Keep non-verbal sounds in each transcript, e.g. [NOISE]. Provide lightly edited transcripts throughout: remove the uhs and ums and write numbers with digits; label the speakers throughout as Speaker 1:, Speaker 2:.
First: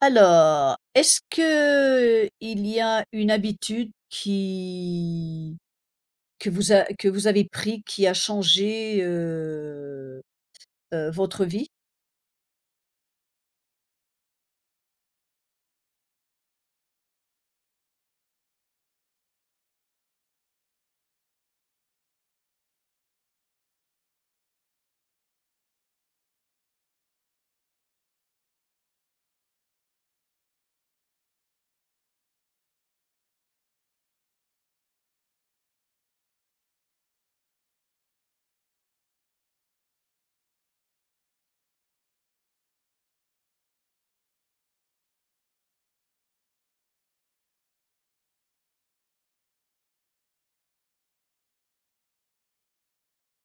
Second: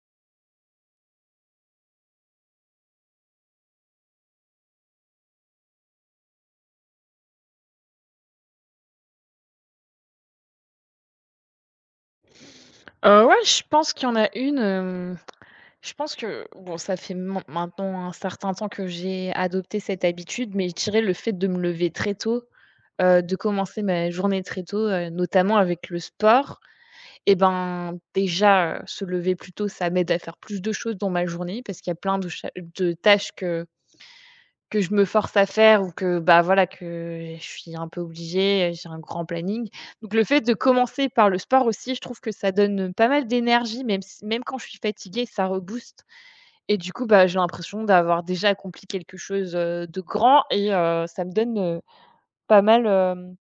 Speaker 1: Alors, est-ce que il y a une habitude qui que vous a que vous avez pris qui a changé, votre vie?
Speaker 2: Ouais, je pense qu'il y en a une, je pense que bon, ça fait man maintenant un certain temps que j'ai adopté cette habitude, mais je dirais le fait de me lever très tôt, de commencer ma journée très tôt, notamment avec le sport et ben, déjà, se lever plus tôt, ça m'aide à faire plus de choses dans ma journée parce qu'il y a plein de cha de tâches que je me force à faire ou que, bah, voilà, que je suis un peu obligée, j'ai un grand planning. Donc le fait de commencer par le sport aussi, je trouve que ça donne pas mal d'énergie, même s même quand je suis fatiguée, ça rebooste et du coup, bah, j'ai l'impression d'avoir déjà accompli quelque chose, de grand et ça me donne, pas mal, hem,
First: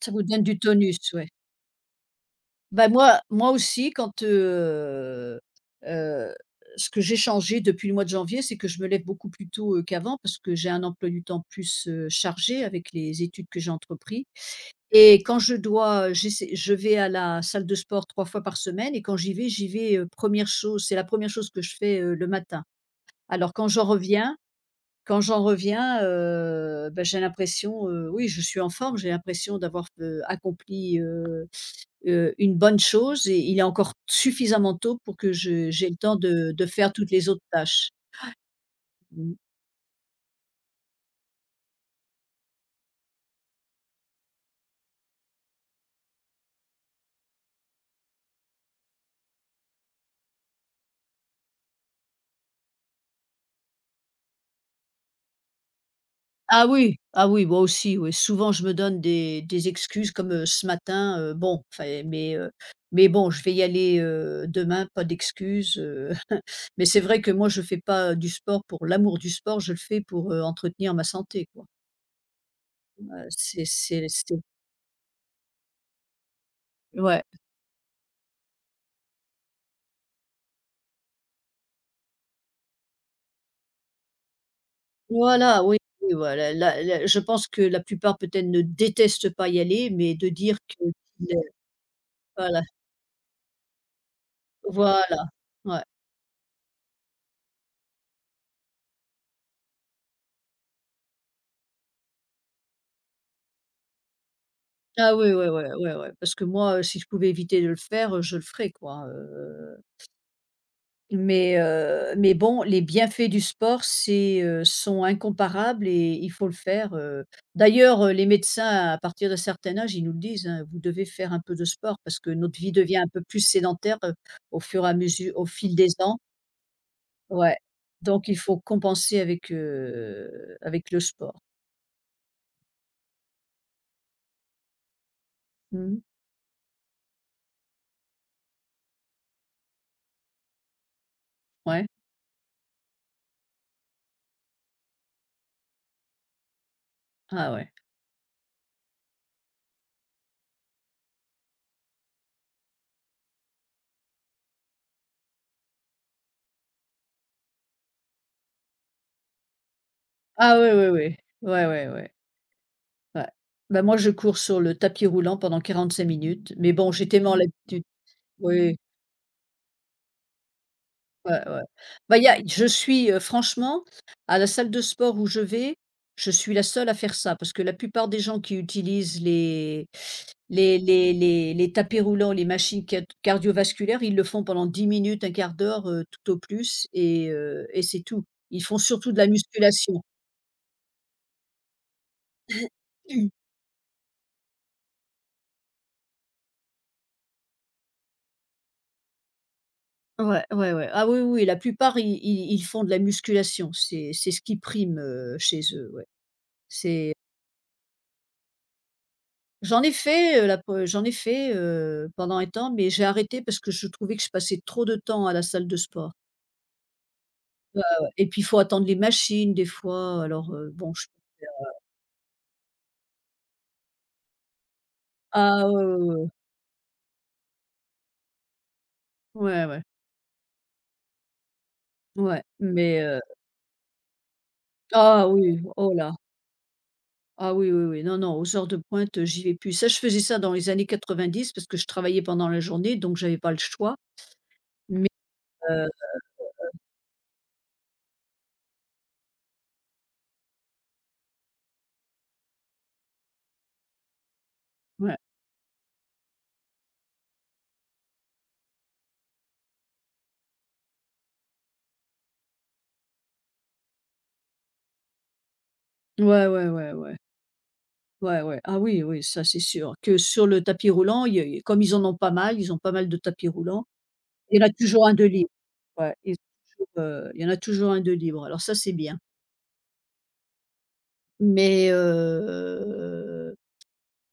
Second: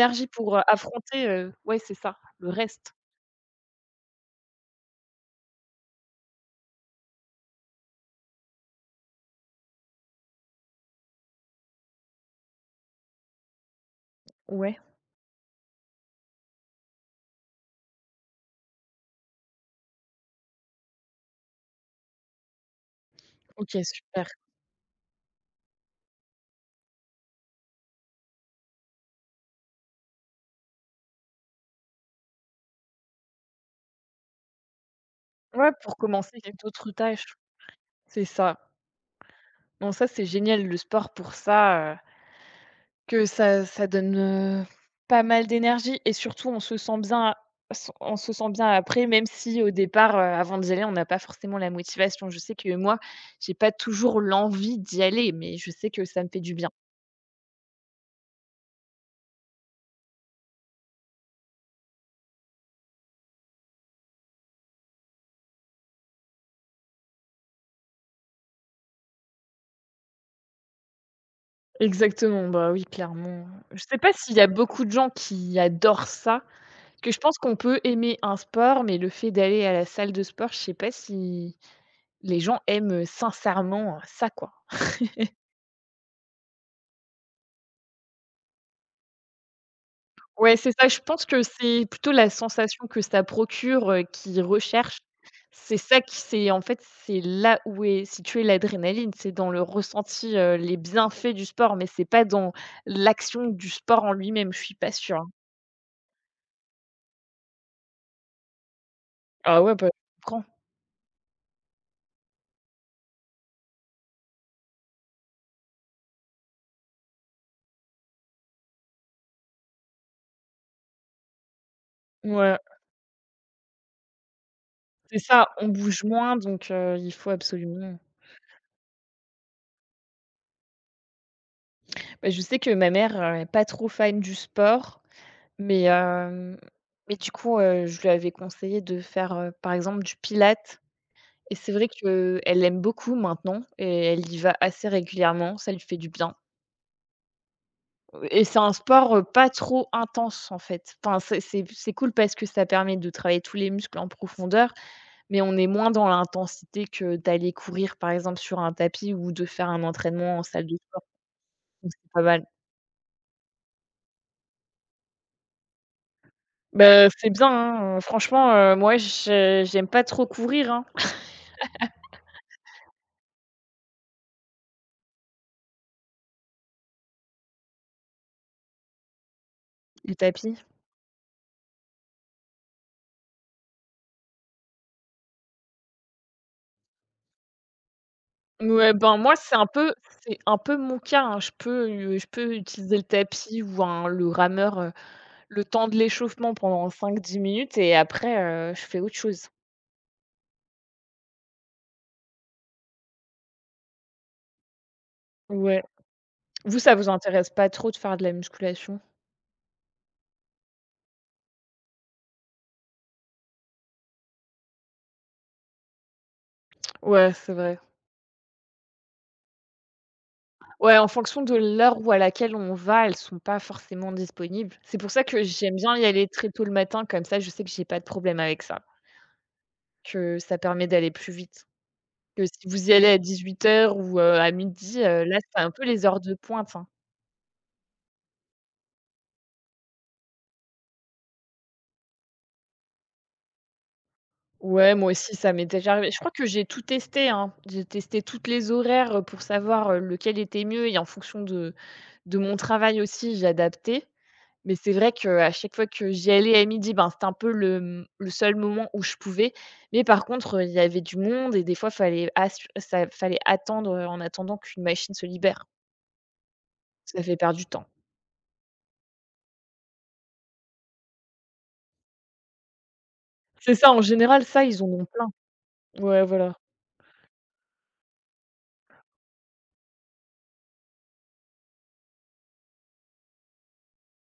Speaker 1: Ça vous donne
Speaker 2: pour,
Speaker 1: du tonus,
Speaker 2: affronter,
Speaker 1: ouais.
Speaker 2: ouais, c'est ça, le
Speaker 1: Bah,
Speaker 2: reste.
Speaker 1: moi aussi quand, heu, ce que j'ai changé depuis le mois de janvier, c'est que je me lève beaucoup plus tôt, qu'avant parce que j'ai un emploi du temps plus, chargé avec les études que j'ai entrepris
Speaker 2: Ouais.
Speaker 1: et j'essaie je vais à la salle de sport 3 fois par semaine et quand j'y vais, 1 chose c'est la première chose que je fais, le matin. Alors quand
Speaker 2: OK,
Speaker 1: j'en
Speaker 2: super.
Speaker 1: reviens quand j'en reviens, bah, j'ai l'impression, oui, je suis en forme, j'ai l'impression d'avoir, accompli, une bonne chose et il est encore suffisamment tôt pour que je
Speaker 2: Ouais,
Speaker 1: j'ai
Speaker 2: pour
Speaker 1: le temps
Speaker 2: commencer
Speaker 1: de
Speaker 2: d'autres
Speaker 1: faire toutes les
Speaker 2: tâches.
Speaker 1: autres tâches.
Speaker 2: C'est ça.
Speaker 1: Mmh.
Speaker 2: Non, ça, c'est génial le sport pour ça. Que ça donne pas mal d'énergie et surtout on se sent bien a- s on se sent bien après, même si au départ, avant d'y aller, on n'a pas forcément la motivation. Je sais que moi, j'ai pas toujours l'envie d'y aller, mais je sais que ça me fait du
Speaker 1: Ah
Speaker 2: bien.
Speaker 1: oui, ah oui, moi aussi, oui, souvent je me donne des excuses comme, ce matin, bon, enfin, mais bon, je vais y aller, demain, pas d'excuses, [LAUGHS] mais c'est vrai que moi je fais pas du sport pour l'amour du sport, je le fais pour, entretenir ma santé quoi.
Speaker 2: Exactement, bah, oui, clairement. Je sais pas s'il
Speaker 1: C'est
Speaker 2: y a beaucoup de gens qui adorent ça, que je
Speaker 1: ouais.
Speaker 2: pense qu'on peut aimer un sport, mais le fait d'aller à la salle de sport, je sais pas si les gens aiment, sincèrement, ça, quoi.
Speaker 1: Voilà, oui, oui, voilà, la la je pense que la plupart peut-être ne détestent pas y aller, mais de
Speaker 2: Ouais,
Speaker 1: dire
Speaker 2: c'est
Speaker 1: que
Speaker 2: ça. Je pense que c'est plutôt la
Speaker 1: voilà,
Speaker 2: sensation que ça procure, qu'ils recherchent.
Speaker 1: voilà,
Speaker 2: C'est
Speaker 1: ouais.
Speaker 2: ça qui c'est en fait, c'est là où est située l'adrénaline, c'est dans le ressenti, les bienfaits du sport, mais c'est pas dans l'action du sport en lui-même, je suis pas
Speaker 1: Ah
Speaker 2: sûre, hein.
Speaker 1: oui, ouais, ouais, ouais, ouais, parce que moi, si je pouvais éviter de le faire, je le ferais quoi,
Speaker 2: Ah ouais, bah, je comprends.
Speaker 1: mais bon, les bienfaits du sport, sont incomparables et il faut le faire, D'ailleurs, les médecins à partir d'un certain âge, ils nous le disent, hein: «Vous devez faire un peu de sport» parce que
Speaker 2: Ouais,
Speaker 1: notre vie devient un peu plus sédentaire, au fur et à
Speaker 2: c'est
Speaker 1: mesure au
Speaker 2: ça, on
Speaker 1: fil des
Speaker 2: bouge
Speaker 1: ans.
Speaker 2: moins donc il faut
Speaker 1: Ouais,
Speaker 2: absolument.
Speaker 1: donc il faut compenser avec, avec le sport.
Speaker 2: Bah, je sais que ma mère, est pas trop fan du sport, mais
Speaker 1: Mmh.
Speaker 2: hem, mais du coup, je lui avais conseillé de faire, par exemple, du pilates. Et c'est
Speaker 1: Ouais.
Speaker 2: vrai qu'elle aime beaucoup maintenant et elle y va assez régulièrement, ça lui fait du bien.
Speaker 1: Ah ouais.
Speaker 2: Et c'est un sport, pas trop intense, en fait. Enfin, c'est cool parce que ça permet de travailler tous les muscles en profondeur, mais on est moins dans l'intensité que d'aller courir, par exemple, sur un tapis ou de faire un entraînement en
Speaker 1: Ah
Speaker 2: salle
Speaker 1: ouais,
Speaker 2: de
Speaker 1: ouais,
Speaker 2: sport,
Speaker 1: ouais. Ouais, ouais,
Speaker 2: donc c'est
Speaker 1: ouais.
Speaker 2: pas mal.
Speaker 1: Ouais. Bah, moi, je cours sur le tapis roulant pendant 45 minutes, mais bon,
Speaker 2: Bah,
Speaker 1: j'ai
Speaker 2: c'est
Speaker 1: tellement
Speaker 2: bien,
Speaker 1: l'habitude.
Speaker 2: hein, franchement,
Speaker 1: Oui.
Speaker 2: moi, je j'aime pas trop courir, hein,
Speaker 1: Ouais, ouais. Bah, il y a je suis, franchement, à la salle de sport où je vais, je suis la seule à faire ça parce que la plupart des gens qui utilisent
Speaker 2: les tapis.
Speaker 1: les tapis roulants, les machines cat cardiovasculaires, ils le font pendant 10 minutes, un quart d'heure, tout au plus et c'est tout. Ils font
Speaker 2: Ouais,
Speaker 1: surtout
Speaker 2: ben,
Speaker 1: de la
Speaker 2: moi, c'est un peu
Speaker 1: musculation.
Speaker 2: c'est un peu mon cas, hein. Je peux utiliser le
Speaker 1: Mm.
Speaker 2: tapis ou un le rameur, le temps de l'échauffement pendant 5-10 minutes et après, je fais autre chose.
Speaker 1: Ouais, ouais, ouais. Ah oui, oui, oui, la plupart, ils font de la musculation. C'est ce qui prime, chez
Speaker 2: Ouais.
Speaker 1: eux, ouais.
Speaker 2: Vous, ça vous
Speaker 1: C'est
Speaker 2: intéresse pas trop de faire de la musculation?
Speaker 1: J'en ai fait, pendant un temps, mais j'ai arrêté parce que je trouvais que je passais trop de temps à la salle de sport.
Speaker 2: Ouais, c'est vrai.
Speaker 1: Et puis, il faut attendre les machines des fois, alors, bon,
Speaker 2: Ouais,
Speaker 1: je
Speaker 2: en fonction de l'heure où à laquelle on va, elles sont pas forcément disponibles. C'est pour ça que
Speaker 1: ah
Speaker 2: j'aime
Speaker 1: ouais,
Speaker 2: bien y aller
Speaker 1: ouais,
Speaker 2: très tôt le matin, comme ça, je sais que j'ai pas de problème avec ça,
Speaker 1: ouais, ouais,
Speaker 2: que ça permet d'aller plus vite.
Speaker 1: ouais, ouais,
Speaker 2: Que si vous y
Speaker 1: mais,
Speaker 2: allez à 18h ou à midi,
Speaker 1: ah
Speaker 2: là,
Speaker 1: oui,
Speaker 2: c'est un peu
Speaker 1: oh
Speaker 2: les
Speaker 1: là,
Speaker 2: heures de pointe, hein.
Speaker 1: ah oui, oui, oui, non, non, aux heures de pointe, j'y vais plus. Ça, je faisais ça dans les années 90 parce que je travaillais pendant la journée, donc j'avais pas le choix,
Speaker 2: Ouais,
Speaker 1: mais,
Speaker 2: moi aussi, ça m'est
Speaker 1: heu,
Speaker 2: déjà arrivé. Je crois que j'ai tout testé, hein. J'ai testé toutes les horaires, pour savoir, lequel était mieux et en fonction de mon travail aussi, j'ai adapté. Mais c'est vrai
Speaker 1: ouais,
Speaker 2: qu'à chaque fois que j'y allais à midi, ben, c'était un peu le seul moment où je pouvais. Mais par contre, il y avait du monde et des fois, fallait assu ça fallait attendre, en attendant qu'une machine se libère.
Speaker 1: ouais, ouais, ouais, ouais,
Speaker 2: Ça fait perdre du temps.
Speaker 1: ouais, ouais, ah oui, oui, ça, c'est sûr que sur le tapis roulant, il y a comme ils en ont pas mal, ils ont pas mal de tapis
Speaker 2: C'est
Speaker 1: roulants.
Speaker 2: ça, en général,
Speaker 1: Il
Speaker 2: ça,
Speaker 1: y en a
Speaker 2: ils en ont
Speaker 1: toujours un de
Speaker 2: plein.
Speaker 1: libre. Ouais,
Speaker 2: Ouais,
Speaker 1: ils ont
Speaker 2: voilà.
Speaker 1: toujours, il y en a toujours un de libre, alors ça, c'est bien. Mais heu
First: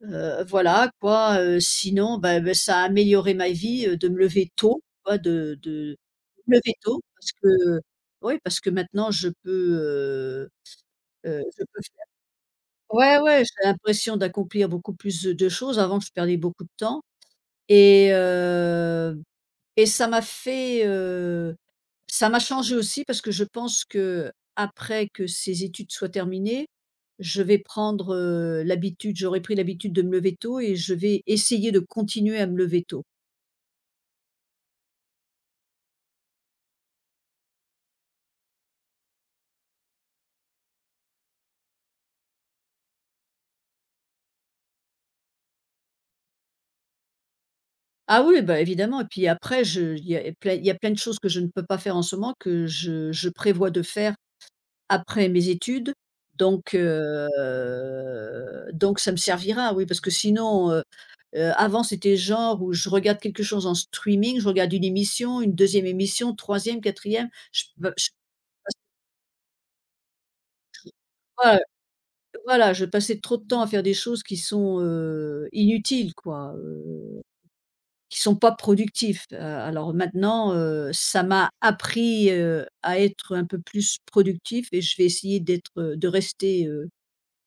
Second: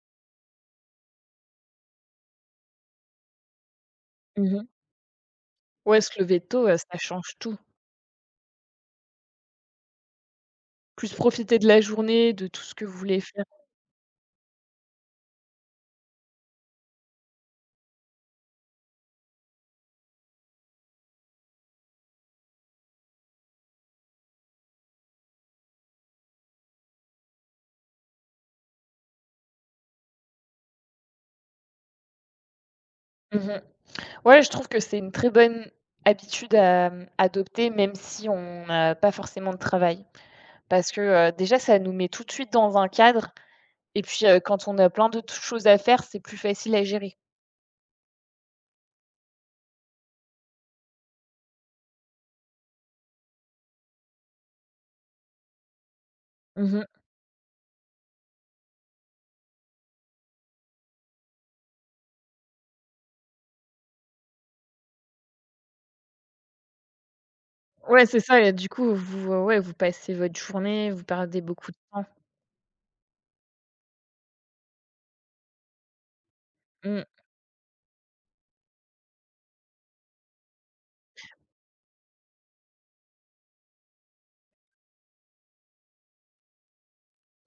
Speaker 1: voilà quoi, sinon, bah, ça a amélioré ma vie, de me
Speaker 2: Mmh
Speaker 1: lever
Speaker 2: mh.
Speaker 1: tôt, quoi, de
Speaker 2: Ouais, se lever
Speaker 1: me
Speaker 2: tôt,
Speaker 1: lever
Speaker 2: ça
Speaker 1: tôt parce
Speaker 2: change
Speaker 1: que
Speaker 2: tout.
Speaker 1: oui, parce que maintenant
Speaker 2: Plus profiter
Speaker 1: je
Speaker 2: de la
Speaker 1: peux faire
Speaker 2: journée, de tout ce que vous voulez
Speaker 1: ouais,
Speaker 2: f
Speaker 1: ouais, j'ai l'impression d'accomplir beaucoup plus, de choses. Avant, je perdais beaucoup de temps et heu et ça m'a fait, ça m'a changé aussi parce que je pense que après que ces études soient terminées, je vais prendre, l'habitude j'aurai pris l'habitude de me lever tôt et je vais essayer de continuer à me lever tôt.
Speaker 2: Mmh. Ouais, je trouve que c'est une très bonne habitude à adopter, même si on n'a pas forcément de travail. Parce que, déjà, ça nous met tout de suite dans un cadre et puis, quand on a plein de choses à faire, c'est plus facile à gérer.
Speaker 1: Ah oui, bah, évidemment et puis après je il y a plein de choses que je ne peux pas faire en ce moment que je prévois de faire après mes études, donc
Speaker 2: Mmh.
Speaker 1: heu, donc ça me servira, oui, parce que sinon, avant, c'était genre où je regarde quelque chose en streaming, je regarde une émission, une deuxième émission, troisième quatrième je pe
Speaker 2: Ouais,
Speaker 1: je
Speaker 2: c'est ça et du coup, vous, ouais, vous passez votre journée, vous perdez
Speaker 1: voi
Speaker 2: beaucoup de temps.
Speaker 1: voilà, je passais trop de temps à faire des choses qui sont, inutiles, quoi,
Speaker 2: Mmh.
Speaker 1: qui sont pas productifs. Alors maintenant, ça m'a appris, à être un peu plus productif et je vais essayer d'être, de rester,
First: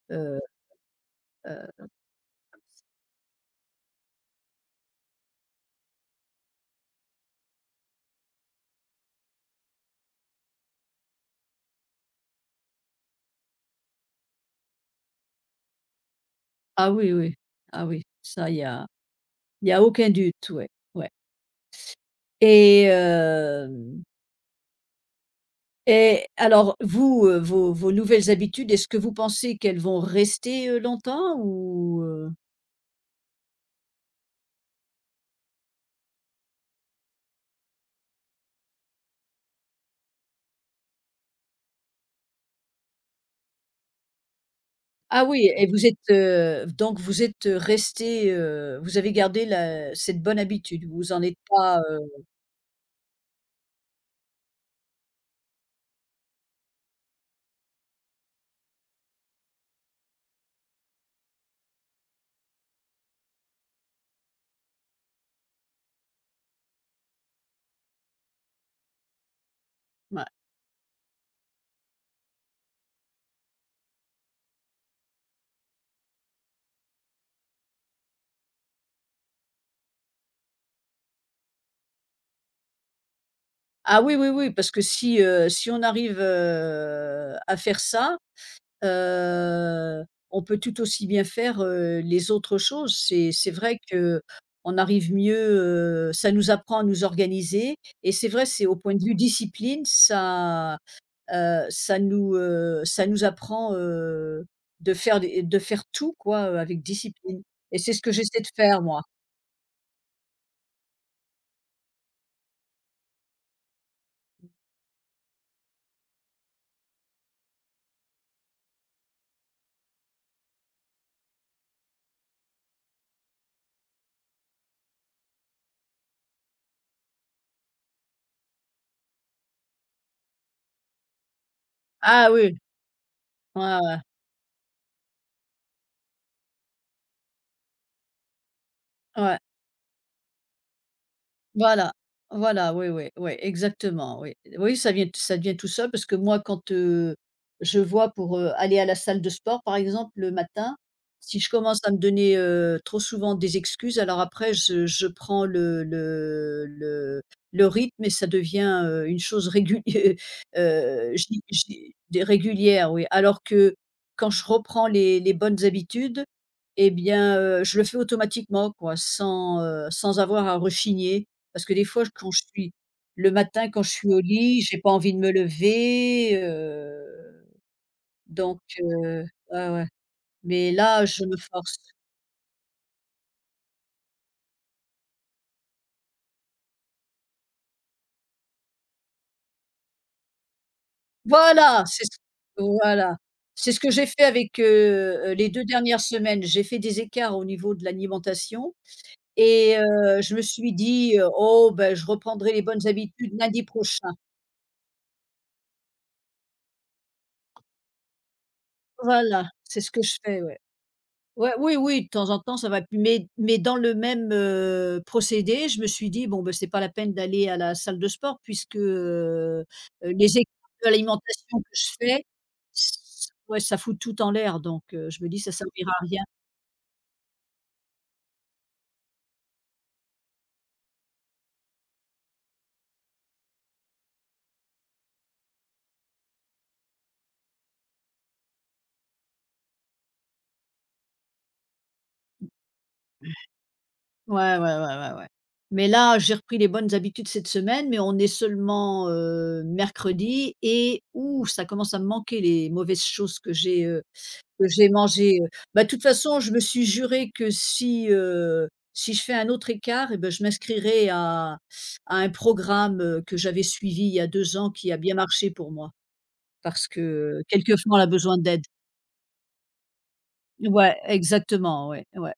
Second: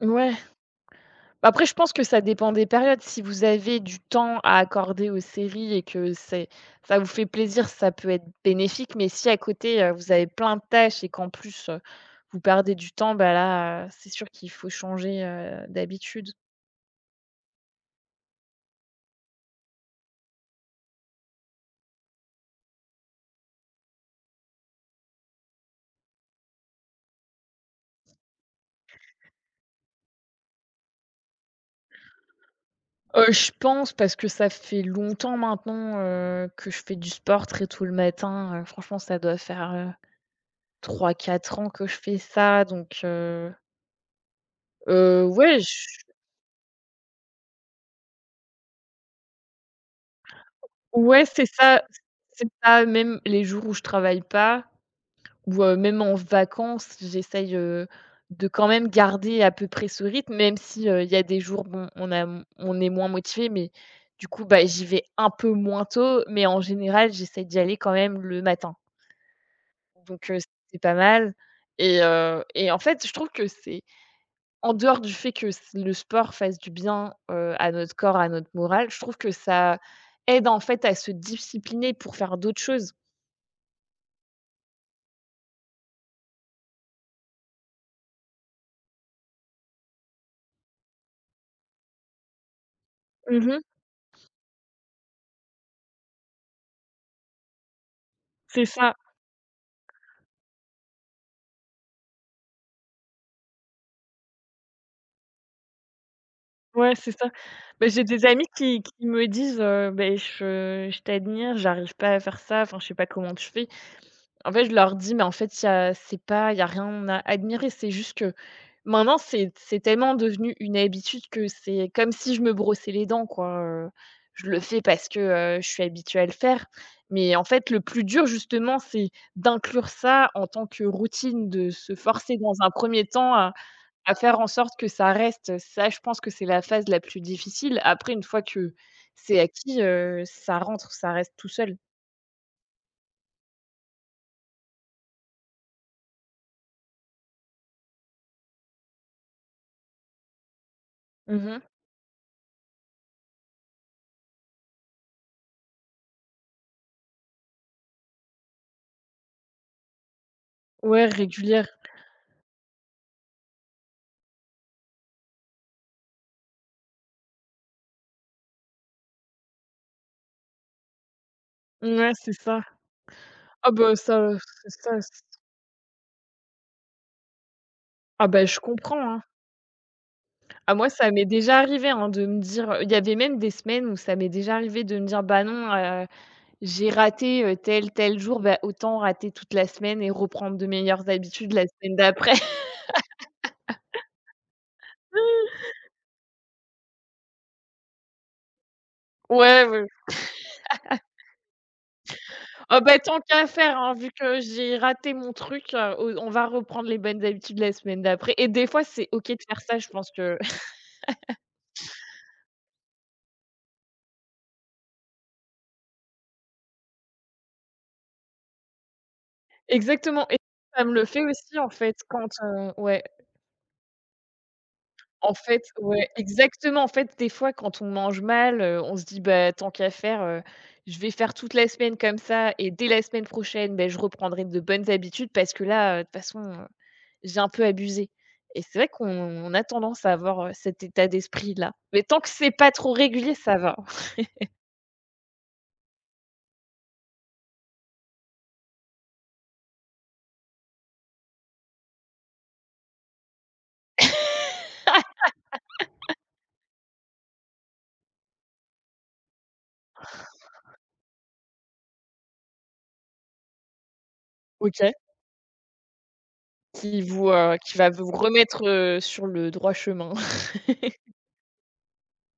Speaker 2: Ouais.
Speaker 1: heu
Speaker 2: Après, je pense que ça dépend des périodes. Si vous avez du temps à accorder aux séries et que c'est ça vous fait plaisir, ça peut être bénéfique. Mais si à côté, vous avez plein de tâches et qu'en plus, vous perdez du temps, bah, là, c'est sûr qu'il faut changer, d'habitude.
Speaker 1: ah oui, oui. Ah oui, ça, il y a y a aucun doute, ouais, ouais. Et hem et alors vous, vos nouvelles habitudes, est-ce que vous pensez qu'elles vont rester, longtemps ou, heu?
Speaker 2: Je pense parce que ça fait longtemps maintenant, que je fais du sport très tôt le matin. Franchement, ça doit faire, 3-4 ans que je fais ça donc
Speaker 1: Ah oui
Speaker 2: ouais,
Speaker 1: et vous êtes, donc vous êtes, restés, vous avez gardé la cette bonne habitude, vous en
Speaker 2: ouais,
Speaker 1: êtes
Speaker 2: c'est
Speaker 1: pas,
Speaker 2: ça, c'est ça. Même les jours où je travaille pas ou, même en vacances, j'essaye, de quand même garder à peu près ce rythme, même si, il y a des jours, bon, on a m on est moins motivé, mais du coup, bah, j'y vais un peu moins tôt, mais en général, j'essaye d'y aller quand même le matin.
Speaker 1: ouais.
Speaker 2: Donc, c'est pas mal et en fait, je trouve que c'est en dehors du fait que c le sport fasse du bien, à notre corps, à notre morale, je trouve que ça aide, en fait, à se discipliner pour faire d'autres choses.
Speaker 1: Ah oui, oui, oui, parce que si, si on arrive, à faire ça. Heu, on peut tout aussi bien faire, les autres choses. C'est
Speaker 2: Mmh.
Speaker 1: vrai que on arrive mieux, ça nous apprend à nous organiser et c'est vrai,
Speaker 2: C'est
Speaker 1: c'est au point
Speaker 2: ça.
Speaker 1: de vue discipline, ça, ça nous apprend, de faire des de faire tout quoi, avec
Speaker 2: Ouais, c'est ça.
Speaker 1: discipline et
Speaker 2: Beh,
Speaker 1: c'est ce
Speaker 2: j'ai
Speaker 1: que
Speaker 2: des
Speaker 1: j'essaie
Speaker 2: amis
Speaker 1: de faire
Speaker 2: qui
Speaker 1: moi.
Speaker 2: qui me disent, «Beh, je t'admire, j'arrive pas à faire ça, enfin, je sais pas comment tu fais». En fait, je leur dis: «Mais en fait, il y a rien à admirer, c'est juste que maintenant, c'est tellement devenu une habitude que c'est comme si je me brossais les dents, quoi, je le fais parce que, je suis habituée à le faire». Mais en fait, le plus dur justement, c'est d'inclure ça en tant que routine, de se
Speaker 1: Ah
Speaker 2: forcer dans
Speaker 1: oui,
Speaker 2: un premier temps à
Speaker 1: ouais, ouais,
Speaker 2: faire en sorte que ça reste. Ça, je pense que c'est la phase la plus difficile. Après, une fois que c'est
Speaker 1: ouais.
Speaker 2: acquis, ça rentre, ça reste tout seul.
Speaker 1: Voilà, voilà, oui, oui, oui, exactement, oui. Oui, ça vient tout seul parce que moi quand, je vois pour, aller à la salle de sport par exemple le matin, si je
Speaker 2: Mmh.
Speaker 1: commence à me donner, trop souvent des excuses, alors après je prends le rythme et ça devient, une chose régulière, [LAUGHS]
Speaker 2: Ouais,
Speaker 1: j'y
Speaker 2: régulière.
Speaker 1: j'y des régulière, oui. Alors que quand je reprends les bonnes habitudes et bien, je le fais automatiquement quoi, sans, sans avoir à rechigner. Parce que des fois,
Speaker 2: Ouais,
Speaker 1: quand
Speaker 2: c'est
Speaker 1: je
Speaker 2: ça.
Speaker 1: suis le
Speaker 2: Ah
Speaker 1: matin, quand je
Speaker 2: bah,
Speaker 1: suis au
Speaker 2: ça,
Speaker 1: lit, j'ai
Speaker 2: c'est
Speaker 1: pas
Speaker 2: ça c
Speaker 1: envie de me lever,
Speaker 2: ah bah, je
Speaker 1: donc
Speaker 2: comprends, hein.
Speaker 1: heu, ouais, ouais, mais
Speaker 2: Ah moi,
Speaker 1: là,
Speaker 2: ça m'est
Speaker 1: je me
Speaker 2: déjà
Speaker 1: force.
Speaker 2: arrivé, hein, de me dire il y avait même des semaines où ça m'est déjà arrivé de me dire: «Bah, non, j'ai raté, tel, tel jour, bah, autant rater toute la semaine et reprendre de meilleures habitudes la
Speaker 1: Voilà,
Speaker 2: semaine
Speaker 1: c'est ce
Speaker 2: d'après». [LAUGHS]
Speaker 1: voilà, c'est ce que j'ai fait avec, les 2 dernières semaines. J'ai fait des écarts au niveau de l'alimentation
Speaker 2: Ouais,
Speaker 1: et
Speaker 2: ouais.
Speaker 1: je me suis dit: «Oh, ben, je reprendrai les
Speaker 2: Ah
Speaker 1: bonnes
Speaker 2: bah, tant
Speaker 1: habitudes
Speaker 2: qu'à
Speaker 1: lundi
Speaker 2: faire, hein, vu
Speaker 1: prochain».
Speaker 2: que j'ai raté mon truc, au on va reprendre les bonnes habitudes la semaine d'après et des fois, c'est OK de
Speaker 1: Voilà,
Speaker 2: faire ça,
Speaker 1: c'est
Speaker 2: je
Speaker 1: ce que
Speaker 2: pense
Speaker 1: je
Speaker 2: que.
Speaker 1: fais, ouais.
Speaker 2: [LAUGHS]
Speaker 1: Ouais, oui, oui, de temps en temps, ça va plus mais dans le même, procédé, je me suis dit: «Bon, bah, c'est pas la peine d'aller à la salle de sport puisque,
Speaker 2: Exactement et
Speaker 1: les écarts
Speaker 2: ça
Speaker 1: de
Speaker 2: me le fait aussi,
Speaker 1: l'alimentation que
Speaker 2: en
Speaker 1: je
Speaker 2: fait,
Speaker 1: fais,
Speaker 2: quand, ouais.
Speaker 1: ç ouais, ça fout tout en l'air», je me
Speaker 2: En
Speaker 1: dis: «Ça
Speaker 2: fait,
Speaker 1: servira à
Speaker 2: ouais,
Speaker 1: rien».
Speaker 2: exactement. En fait, des fois, quand on mange mal, on se dit: «Bah, tant qu'à faire, je vais faire toute la semaine comme ça et dès la semaine prochaine, ben je reprendrai de bonnes habitudes parce que là, de toute façon, j'ai un peu abusé» et c'est vrai qu'on on a tendance à avoir, cet état d'esprit-là. Mais tant que c'est pas trop régulier, ça va.
Speaker 1: Ouais, ouais, ouais, ouais, ouais. Mais là, j'ai repris les bonnes habitudes cette semaine, mais on est seulement, mercredi et ouh, ça commence à me manquer les mauvaises choses que j'ai, que j'ai mangé, bah, de toute façon, je me suis juré que si, si je fais un autre écart et ben je m'inscrirai à un programme, que j'avais suivi il y a 2 ans
Speaker 2: OK.
Speaker 1: qui a bien marché pour moi. Parce que
Speaker 2: Qui va
Speaker 1: quelquefois on a
Speaker 2: vous
Speaker 1: besoin
Speaker 2: remettre,
Speaker 1: d'aide.
Speaker 2: sur le droit chemin. [LAUGHS]
Speaker 1: Ouais, exactement, ouais, ouais.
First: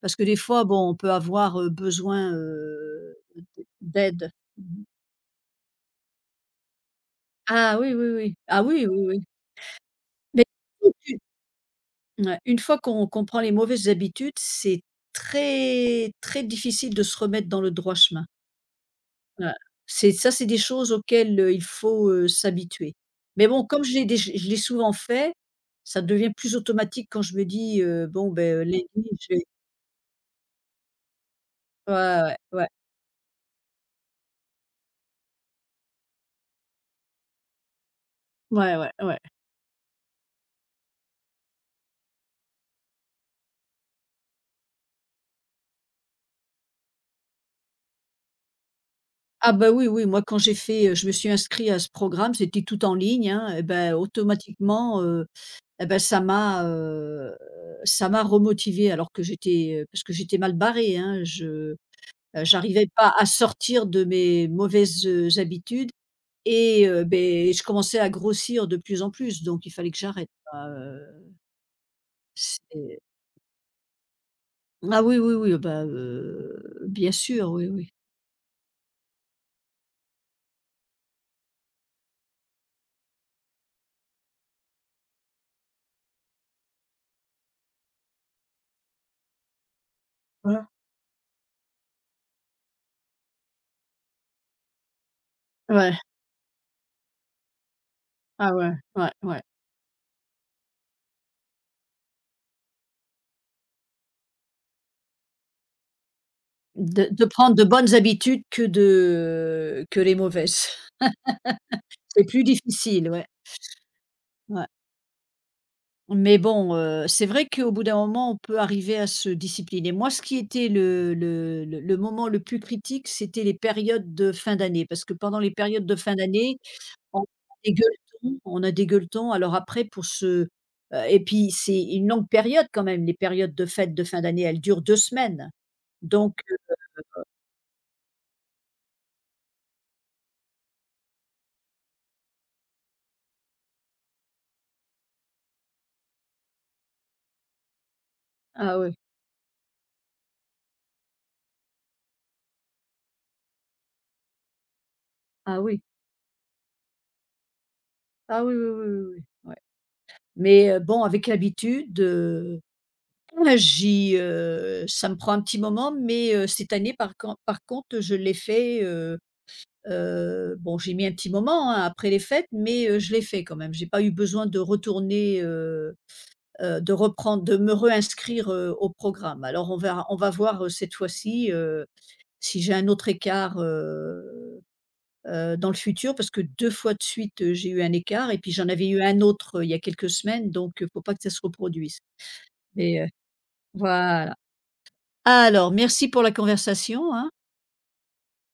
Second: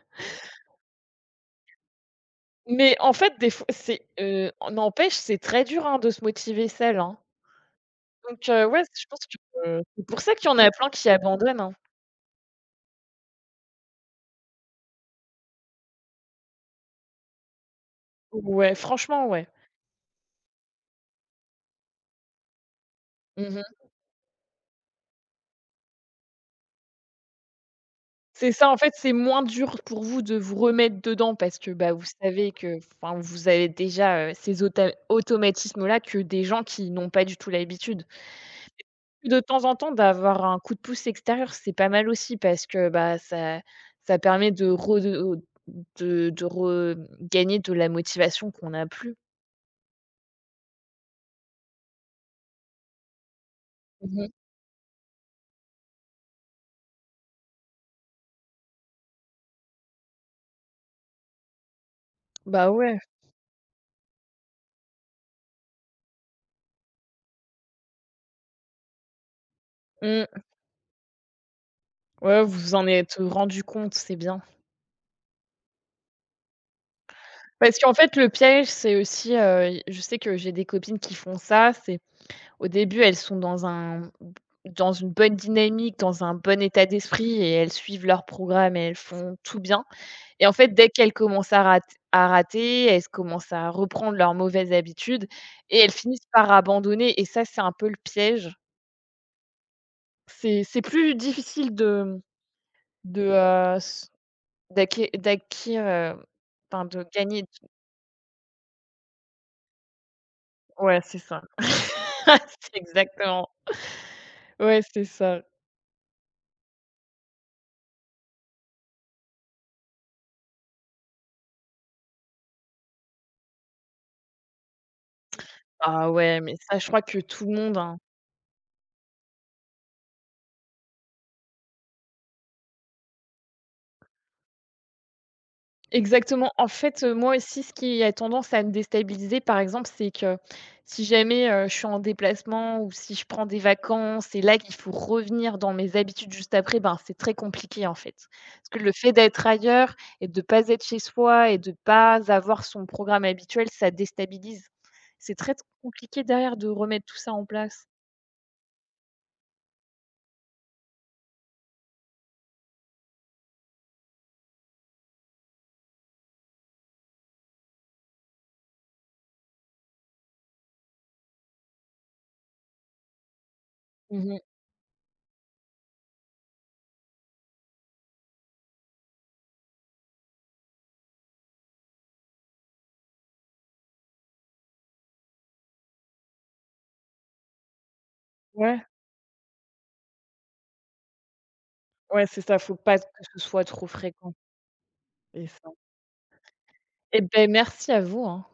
Speaker 1: Parce que des fois, bon, on peut avoir, besoin,
Speaker 2: Mais en fait, des fois,
Speaker 1: d'aide. Mmh.
Speaker 2: n'empêche, c'est très dur, hein, de se motiver seul, hein.
Speaker 1: Ah oui, oui, oui.
Speaker 2: Donc
Speaker 1: Ah
Speaker 2: ouais,
Speaker 1: oui,
Speaker 2: je
Speaker 1: oui,
Speaker 2: pense
Speaker 1: oui.
Speaker 2: que c'est pour ça
Speaker 1: Mais
Speaker 2: qu'il y en a plein
Speaker 1: si
Speaker 2: qui
Speaker 1: tu,
Speaker 2: abandonnent, hein.
Speaker 1: ouais, une fois qu'on prend les mauvaises habitudes, c'est très, très difficile de se remettre dans le droit chemin.
Speaker 2: Ouais, franchement, ouais.
Speaker 1: Voilà. C'est ça, c'est des choses auxquelles, il faut, s'habituer. Mais
Speaker 2: Mmh mh.
Speaker 1: bon, comme je l'ai souvent fait, ça devient plus automatique quand je me dis, «Bon,
Speaker 2: C'est ça, en
Speaker 1: lundi,
Speaker 2: fait, c'est
Speaker 1: je
Speaker 2: moins
Speaker 1: vais»
Speaker 2: dur pour vous de vous remettre dedans parce que, bah, vous
Speaker 1: ouais,
Speaker 2: savez
Speaker 1: ouais,
Speaker 2: que enfin, vous avez déjà, ces auta automatismes-là que des gens qui n'ont pas du tout l'habitude.
Speaker 1: ouais, ouais, ouais, ouais.
Speaker 2: De temps en temps, d'avoir un coup de pouce extérieur, c'est pas mal aussi parce que, bah, ça permet de regagner de la motivation qu'on n'a plus.
Speaker 1: Ah bah, oui, oui, moi je me suis inscrit à ce programme, c'était tout en ligne, hein, et ben
Speaker 2: Mmh mh.
Speaker 1: automatiquement, et ben ça m'a remotivée alors que j'étais, parce que j'étais mal barrée, hein. Je
Speaker 2: Bah,
Speaker 1: j'arrivais
Speaker 2: ouais.
Speaker 1: pas à sortir de mes mauvaises, habitudes et beh, je commençais à grossir de plus en plus, donc il fallait que j'arrête,
Speaker 2: Mmh.
Speaker 1: quoi,
Speaker 2: Ouais, vous en
Speaker 1: c'est
Speaker 2: êtes rendus compte, c'est bien.
Speaker 1: ah oui, oui, oui, bah, bien sûr, oui,
Speaker 2: Parce
Speaker 1: oui.
Speaker 2: qu'en fait, le piège, c'est aussi, i je sais que j'ai des copines qui font ça, c'est au début, elles sont dans une bonne dynamique, dans un bon état d'esprit et elles suivent leur programme et elles font tout bien et en
Speaker 1: Ouais.
Speaker 2: fait, dès qu'elles commencent à rater, elles commencent à reprendre leurs mauvaises habitudes et elles
Speaker 1: Ouais,
Speaker 2: finissent par abandonner et ça, c'est un peu le piège.
Speaker 1: ah ouais, ouais, ouais.
Speaker 2: C'est plus difficile de, mmh, de, s d'acqué d'acquérir, enfin de
Speaker 1: De
Speaker 2: gagner,
Speaker 1: prendre de bonnes habitudes que de que les mauvaises.
Speaker 2: ouais, c'est ça.
Speaker 1: C'est plus
Speaker 2: [LAUGHS] C'est
Speaker 1: difficile, ouais.
Speaker 2: exactement.
Speaker 1: Ouais.
Speaker 2: Ouais, c'est ça.
Speaker 1: Mais bon, c'est vrai qu'au bout d'un moment, on peut arriver à se discipliner. Moi, ce qui était le moment le plus critique, c'était les périodes de fin d'année, parce que pendant les périodes de
Speaker 2: Ah
Speaker 1: fin
Speaker 2: ouais, mais
Speaker 1: d'année,
Speaker 2: ça, je crois que
Speaker 1: on a
Speaker 2: tout le monde, hein.
Speaker 1: on a des gueuletons. Alors après pour se et puis c'est une longue période quand même, les périodes de fêtes de fin d'année, elles durent 2 semaines. Donc
Speaker 2: Exactement. En
Speaker 1: heu
Speaker 2: fait, moi aussi, ce qui a tendance à me déstabiliser, par exemple, c'est que si jamais, je suis en déplacement ou si je prends des vacances et là qu'il faut revenir dans mes habitudes juste après, ben, c'est très compliqué, en fait. Parce
Speaker 1: ah
Speaker 2: que le
Speaker 1: oui.
Speaker 2: fait d'être ailleurs et de pas être chez soi et de pas avoir son programme habituel, ça déstabilise. C'est très
Speaker 1: Ah oui,
Speaker 2: compliqué derrière de remettre tout ça en place.
Speaker 1: ah oui, oui, oui, oui, oui, ouais. Mais bon, avec l'habitude, euh, ah, ça me prend un petit moment, mais cette année, par contre, je l'ai fait, bon, j'ai mis un petit moment, hein, après les fêtes, mais je l'ai fait quand même. J'ai pas eu
Speaker 2: Mmh.
Speaker 1: besoin de retourner, de reprendre de me réinscrire, au programme. Alors on va voir, cette fois-ci, si j'ai un autre écart, dans le futur parce que 2 fois de suite, j'ai eu un écart et puis j'en
Speaker 2: Ouais,
Speaker 1: avais eu un autre, il y a quelques semaines, faut pas que ça se reproduise.
Speaker 2: ouais, c'est ça, faut pas
Speaker 1: Mais
Speaker 2: que
Speaker 1: heu,
Speaker 2: ce soit trop fréquent
Speaker 1: voilà.
Speaker 2: et c
Speaker 1: Alors, merci pour la conversation,
Speaker 2: eh
Speaker 1: hein.
Speaker 2: ben merci à vous, hein.